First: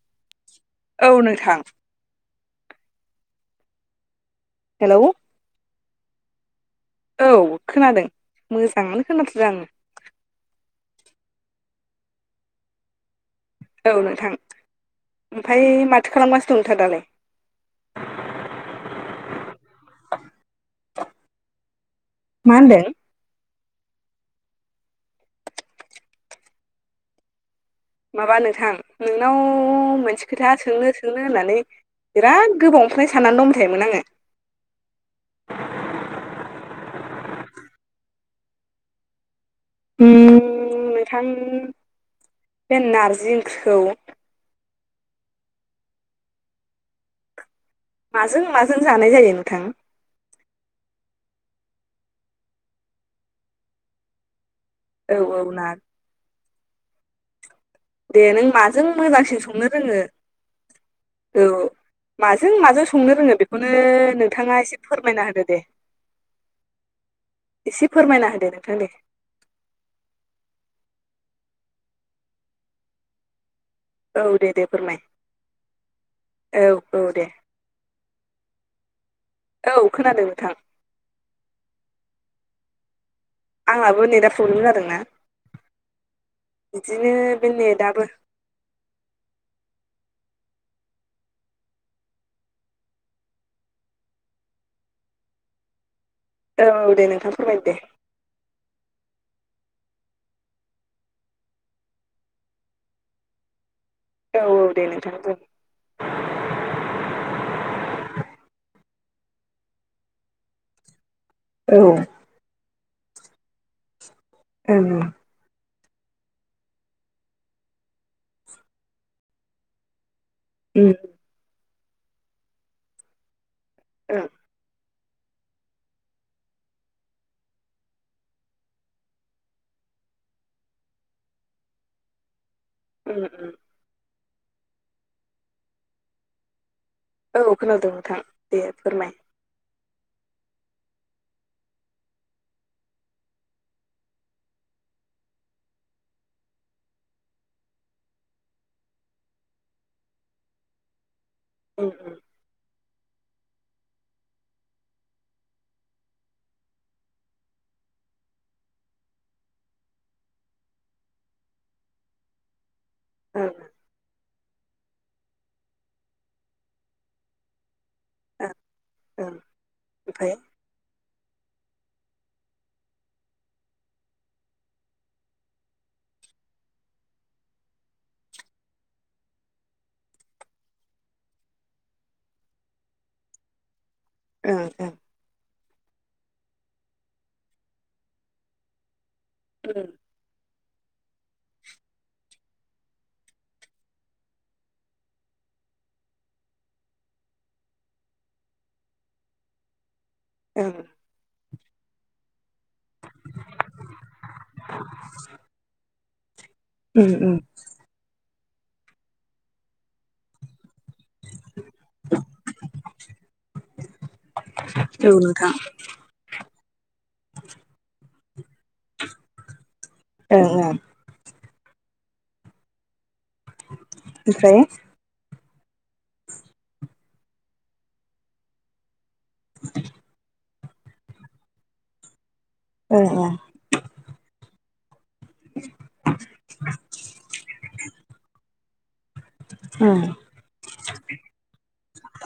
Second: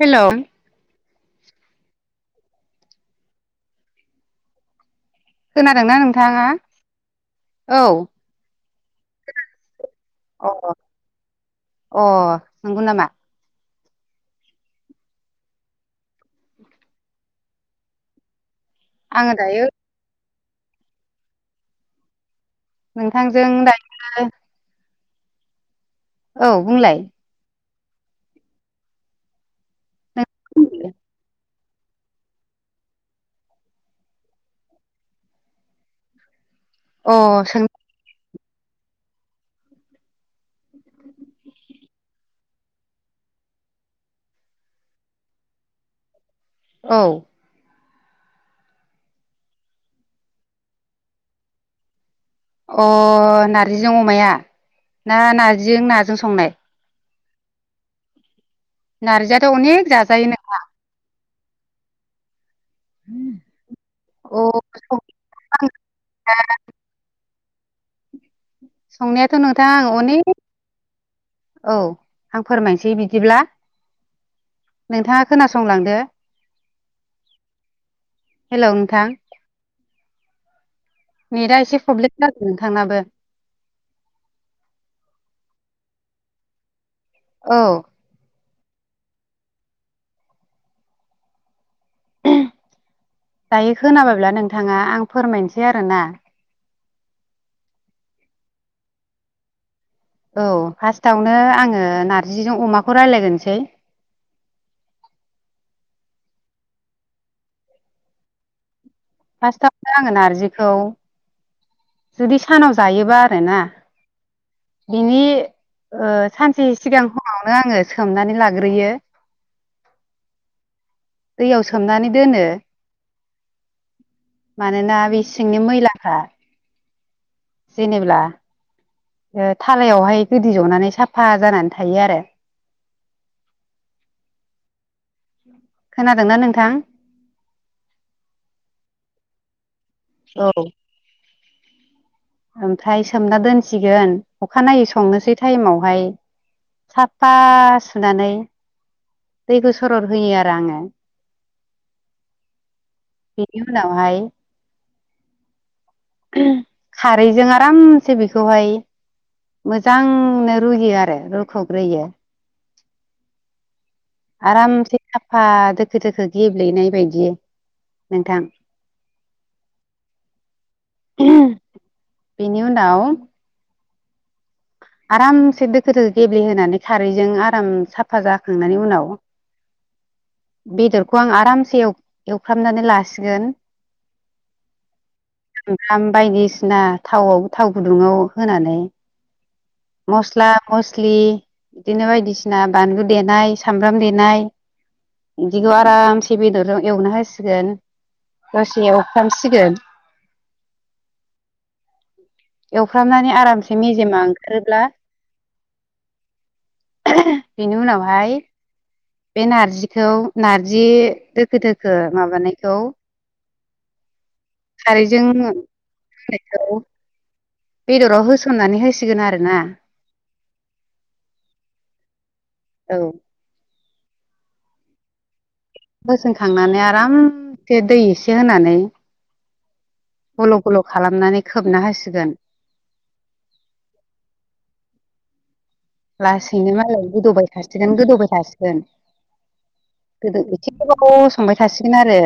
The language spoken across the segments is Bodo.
हेलौ। औ नोंथां। हेलौ। खोनादोंना नोंथाङा? औ खोनादों मोजाङानो खोनाथारा आङो। अ अ नंगौ नामा? औ नोंथां। ओमफाय माथो खालामगासिनो दं नोंथाङा दालाय? आङो दायो मा होनदों नोंथांजों दायो औ बुंलाय माबा नोंथां नोंनाव मोनसे खोथा सोंनो अ सोंनो होननानै बिराद गोबावनिफ्रायनो साननानै दंबायथायोमोन आङो। अ सों। उम नोंथां बे नारजि ओंख्रिखौ औ। माजों माजों जानाय जायो नोंथां? अ नारजिजों अमाया औ ना औ नार्जिजों नाजों संनाय? दे नों माजों मोजांसिन नारजियाथ' संनो अनेक रोङो जाजायो नो औ मा जों माजों संनो रोङो बेखौनो नोंथाङा एसे अ फोरमायना होदो दे। एसे फोरमायना होदो। नोंथां दे संनायाथ' नोंथां आङो अनेक औ आं फोरमायनोसै बिदिब्ला औ दे दे फोरमाय नोंथाङा खोनासंलांदो औ औ दे। हेलौ नोंथां औ खोनादों नोंथां। नेटा एसे प्रब्लेम जादों नोंथांनाबो। आंहाबो नेटआ प्रब्लेम जादोंना। बिदिनो बे औ नेटयाबो दायो खोनाबायब्ला नोंथाङा आं फोरमायनोसै आरोना। औ दे नोंथां फोरमाय दे। औ फार्स्टावनो आङो नारजिजों अमाखौ रायलायगोरसै। औ औ दे नोंथां। [inaudible] फार्स्टआवनो आङो नारजिखौ औ ओं जुदि सानाव जायोबा आरोना। उम ओं बिनि ओ सानसे सिगां समनावनो आङो सोमनानै लाग्रोयो। उम याव सोमनानै दोनो। मानोना बे सिंनि मैलाफ्रा जेनेब्ला ओ थालायावहाय गोदि जनानै साफा जानानै थायो आरो। उम‌ उम। खोनादोंना नोंथां? औ खोनादों नोंथां दे फोरमाय। औ ओमफ्राय सोमना दोनसिगोन अखानायै संनोसै टाइमावहाय साफा सुनानै दैखौ सरद होयो आरो आङो। उम उम। बि उनावहाय खारैजों आरामसे बेखौहाय मोजांनो रुयो आरो रुखग्रोयो। ओं आरामसे साफा दोखो दोखो गेब्लेनाय बायदि। नोंथां [unintelligible] बिनि उनाव आरामसे दोखो दोखो गेब्लेहोनानै खारैजों आराम साफा जाखांनानै उनाव। बेदरखौ आं आरामसे एवफ्रामनानै लासिगोन। ओ ओ ओखाम बायदिसिना थावआव थाव गुदुङाव होनानै ओं मस्ला मस्लि बिदिनो बायदिसिना बिसिना बानलु देनाय सामब्राम देनाय। बिदिखौ आरामसे बेदरजों एवनो होसिगोन। दसेयाव एवफ्रामसिगोन। ओ एवफ्रामनानै आरामसे मेजेमा ओंखारोब्ला उम बेनि उनावहाय बे नारजिखौ नारजि दोखो दोखो माबानायखौ औ खारैजों नोंथां नायखौ'औ बेदराव होसननानै होसिगोन आरो ना। ओं ओं औ ओमफ्राय बोसोनखांनानै आरामसे दै एसे होनानै [inaudible] गल' गल' खालामनानै खोबना होसिगोन। ओ ए [inaudible] लासैनो मालाय गोदौबाय थासिगोन गोदौबाय थासिगोन ओं गोदो एथिं गोबाव संबाय थासिगोन आरो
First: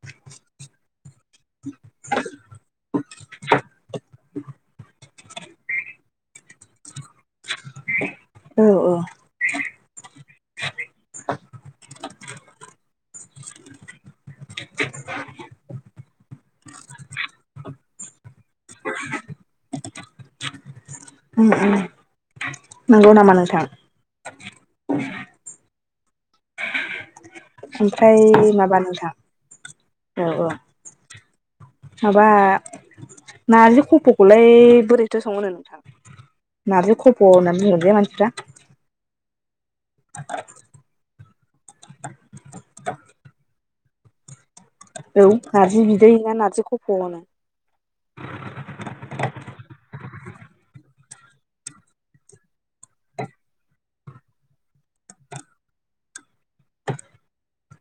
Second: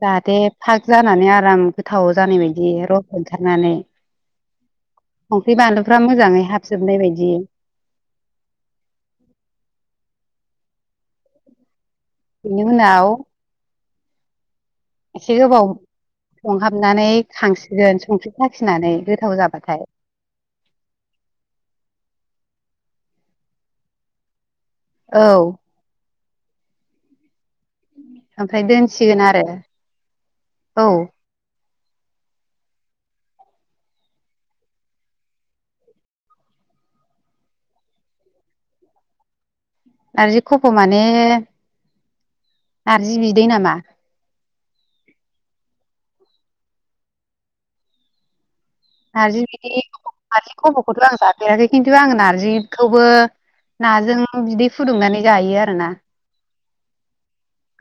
जाहाथे फाग जानानै आराम गोथाव जानाय बायदि रस ओंखारनानै संख्रि बानलुफ्रा मोजाङै हाबजोबनाय बायदि औ औ बेनि उनाव एसे गोबाव संहाबनानै खांसिगोन संख्रि साखिनानै गोथाव जाबाथाय उम उम नंगौ नामा नोंथां औ ओमफ्राय ओमफ्राय माबा नोंथां दोनसिगोन आरो औ औ माबा नारजि खफ'खौलाय बोरैथो सङो नोंथां नारजि खफ' होननानै बुङो जे मानसिफ्रा नारजि खफ' माने नारजि बिदै नामा औ नारजि बिदै ना नारजि खफ'होनो नारजि बिदि नारजि खब'खौथ' आं जाफेराखै खिन्थु आङो नारजिखौबो नाजों बिदै फुदुंनानै जायो आरोना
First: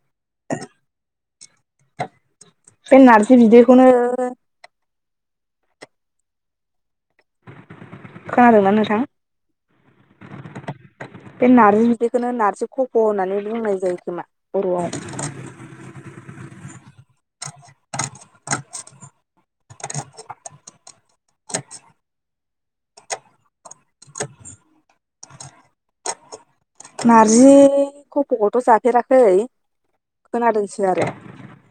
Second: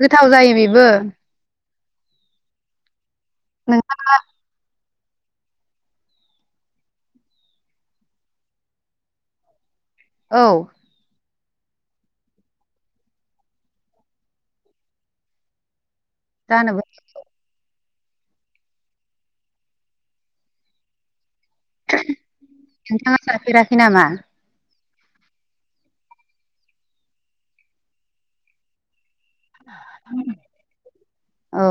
गोथाव जायो बेबो बे नारजि बिदैखौनो नोंहा खोनादोंना नोंथां औ बे नार्जि बिदैखौनो नारजि खफ' होननानै बुंनाय जायो खोमा बर'आव जानोबो हागौ नोंथाङा जाफेराखै नामा? नारजि खफ'खौथ' जाफेरा खै खोनादोंसो आरो औ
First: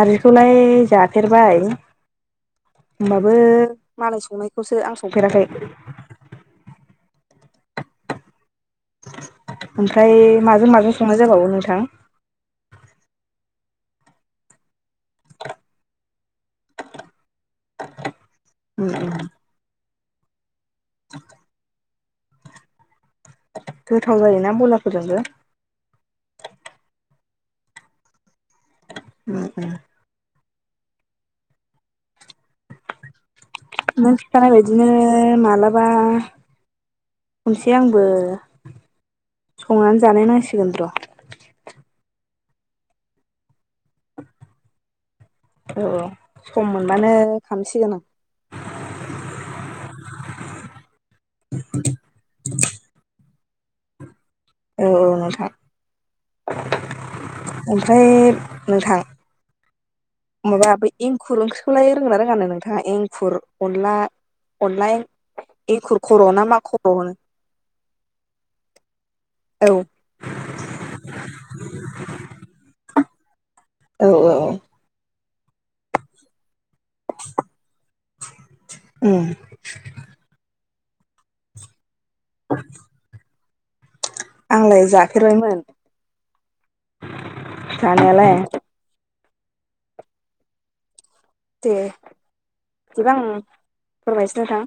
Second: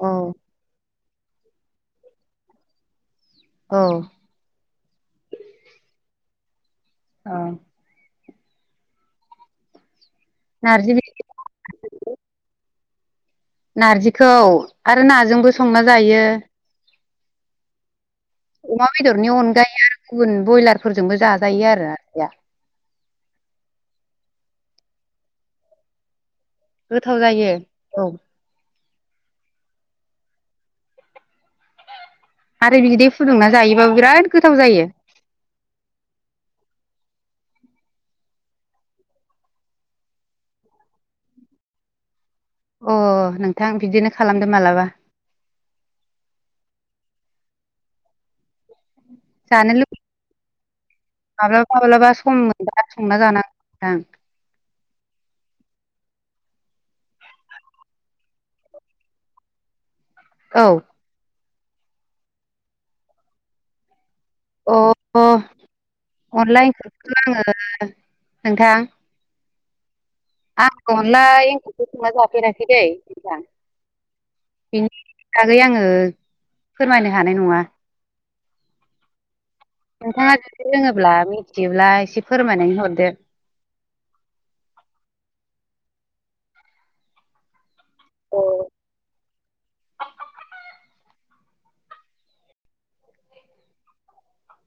औ जाफेरबाय होनबाबो औ मालाय संनायखौसो आं संफेराखै औ ओमफ्राय माजों माजों नारजि संनाय जाबावो नोंथां नारजिखौ आरो नाजोंबो संना जायो [inaudible] अमा उम उम बेदरनि अनगायै आरो गुबुन ब्रयलारफोरजोंबो जाजायो आरो गोथाव जायोना ब्रयलारफोरजोंबो गोथाव जायो औ [inaudible] आरो बिदै फुदुंना जायोबाबो नों बिराद खिथानाय गोथाव जायो बादिनो मालाबा संसै आंबो संनानै जानाय नांसिगोन र' अ नोंथां बिदिनो खालामदो मालाबा औ सम मोनबानो खालामसिगोन आं जानो लुबैब्ला माब्लाबा माब्लाबा सम मोनबा संना जानांगौ नोंथां औ औ नोंथां ओमफ्राय नोंथां औ माबा बे एंखुर ओंख्रिखौलाय रोङोना रोङानो नोंथाङा एंखुर अनला अ अनला एंखुर खर' ना मा अनला खर' होनो एंखुरखौ आङो नोंथां औ आंखौ अनला एंखुरखौ संना जाफेराखै दै [unintelligible] औ औ आगै आङो फोरमायनो हानाय नङा उम नोंथाङा जुदि रोङोब्ला मिनथियोब्ला एस से फोरमायनानै हरदो आंलाय जाफेरबायमोन जानायालाय औ दे बिदिबा आं फोरमायनोसै नोंथां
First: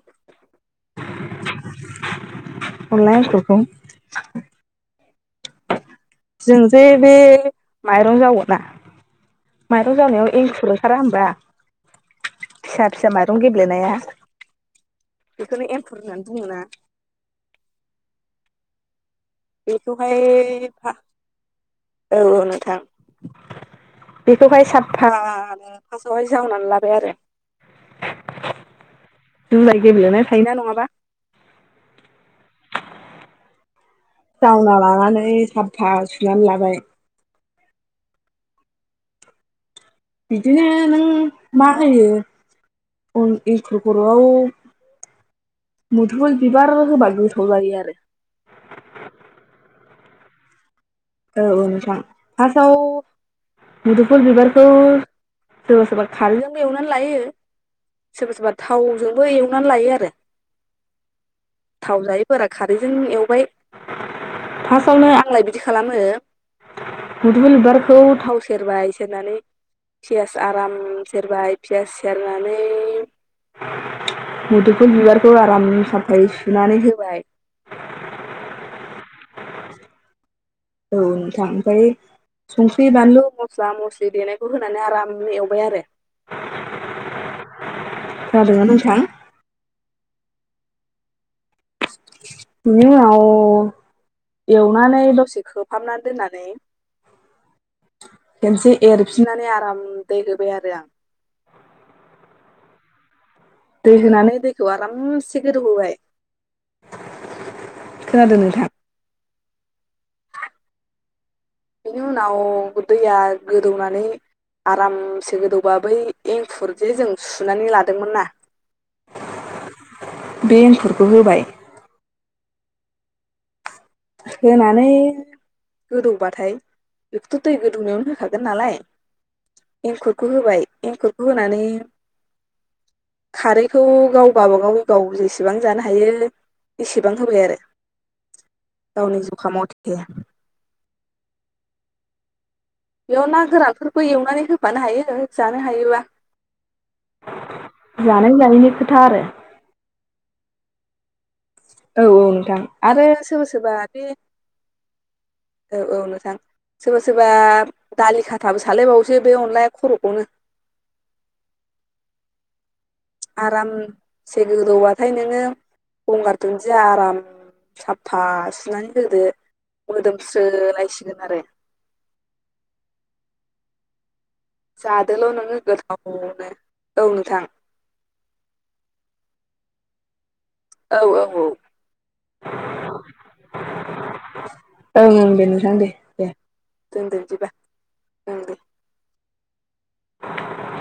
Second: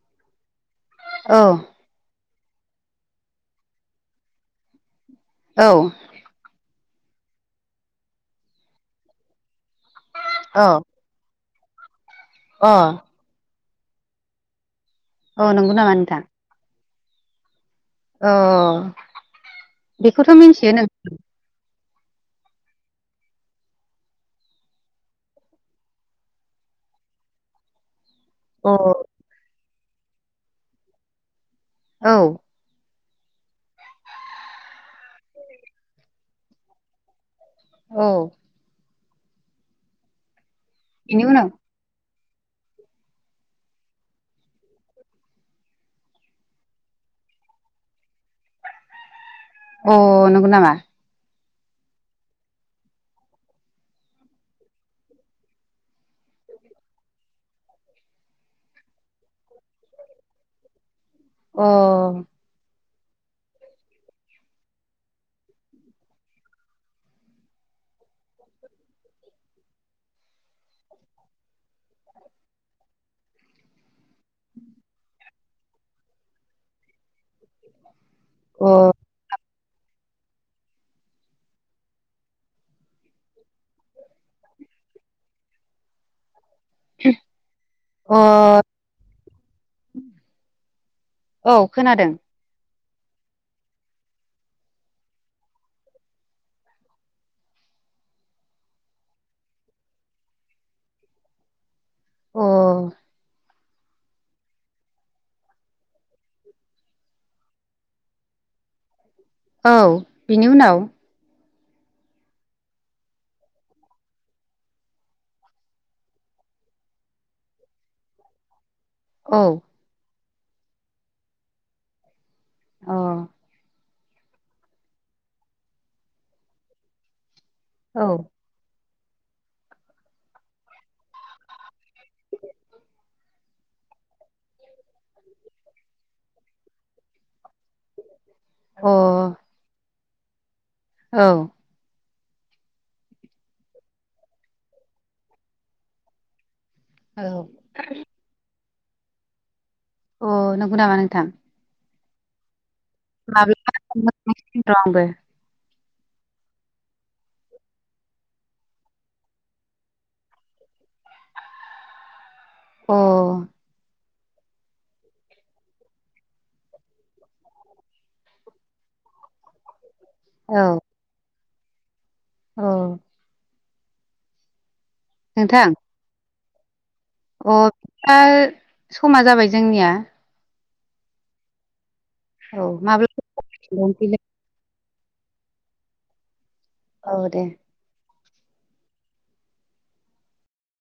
औ अनला एंखुरखौ औ ओइ बे माइरं जावोना माइरं जावनायाव एंखुर ओंखारा होमबा अ फिसा फिसा माइरं गेब्लेनाया औ बेखोनो नंगौ नामा एंखुर नोंथां? होननानै बुङो ना अ बेखौहाय बेखौथ' मिन्थियो नों [unintelligible] औ औ नोंथां बेखौहाय साबफानो फार्स्टआवहाय जावनानै लाबाय आरो अ जुजाय गेब्लेनाय थायोना नङाबा औ जावना लानानै साबफा सुनानै लाबाय औ दिनो नों बेनि उनाव मा होयो अन इंखुर खर'आव मुदुफुल बिबार होबा गोथाव जायो आरो अ नंगौ नामा औ औ नोंथां फासाव मुदुफुल बिबारखौ सोरबा सोरबा खारैजोंबो एवनानै लायो सोरबा सोरबा थावजोंबो एवनानै लायो आरो अ थाव जायै फोरा खारैजों एवबाय फासावनो आंलाय बिदिख खालामो मुदुफुल बिबारखौ थाव सेरबाय सेरनानै फियास आराम सेरबाय पियास सेरनानै। मुदुफुल बिबारखौ आराम साफायै सुनानै होबाय। अ [inaudible] औ नोंथां ओमफाय संख्रि बानलु मस्ला मस्लि देनायखौ होनानै आरामनो एवबाय आरो। अ खोनादोंना नोंथां औ खोनादों। नि उनाव एवनानै दसे खोहाबना दोननानै। खेनसे एरफिननानै आराम दैै होबाय आरो आं। अ दै होनानै दैखौ आरामसे गोदौहोबाय। खोनादों नोंथां। औ बिनि उनाव बेनि उनाव दैया गोदौनानै आरामसे गोदौबा बै एंखुर जे जों सुनानै लादोंमोन ना औ बे एंखुरखौ होबाय। अ होनानै गोदौबाथाय बेख [unintelligible] दै औ गोदौनायावनो होखागोन नालाय एंखुरखौ होबाय एंखुरखौ होनानै। खारैखौ गाव गबागाव गाव जेसेबां जानो हायो। बेसेबां होबाय आरो। [inaudible] गावनि जुखामते। औ। बेयाव ना गोरानफोरखौ एवनानै होफानो हायो जानो हायोबा। औ जानाय जायैनि खोथा आरो। अ नंगौ नामा नोंथां? औ औ नोंथां आरो सोरबा माब्लाबा सोरबा र' बे आंबो औ औ नोंथां सोरबा सोरबा दालि खाथाबो सलायबावसो बे अनलाया खर खौनो। [inaudible] अ औ आरामसे गोदौबाथाय नोङो। गंगार दुनजिया आराम साफफा सुनानै होदो। मोदोमस्रोलायसिगोन आरो। औ जादोल नोङो नोंथां गोथावनो। औ नोंथां अ दा समा जाबाय जोंनिया। औ औ औ औ माब्ला [unintelligible] ओं ओं दे नोंथां दे दे दोनदो औ दे। बिदिबा ओं दे [inaudible]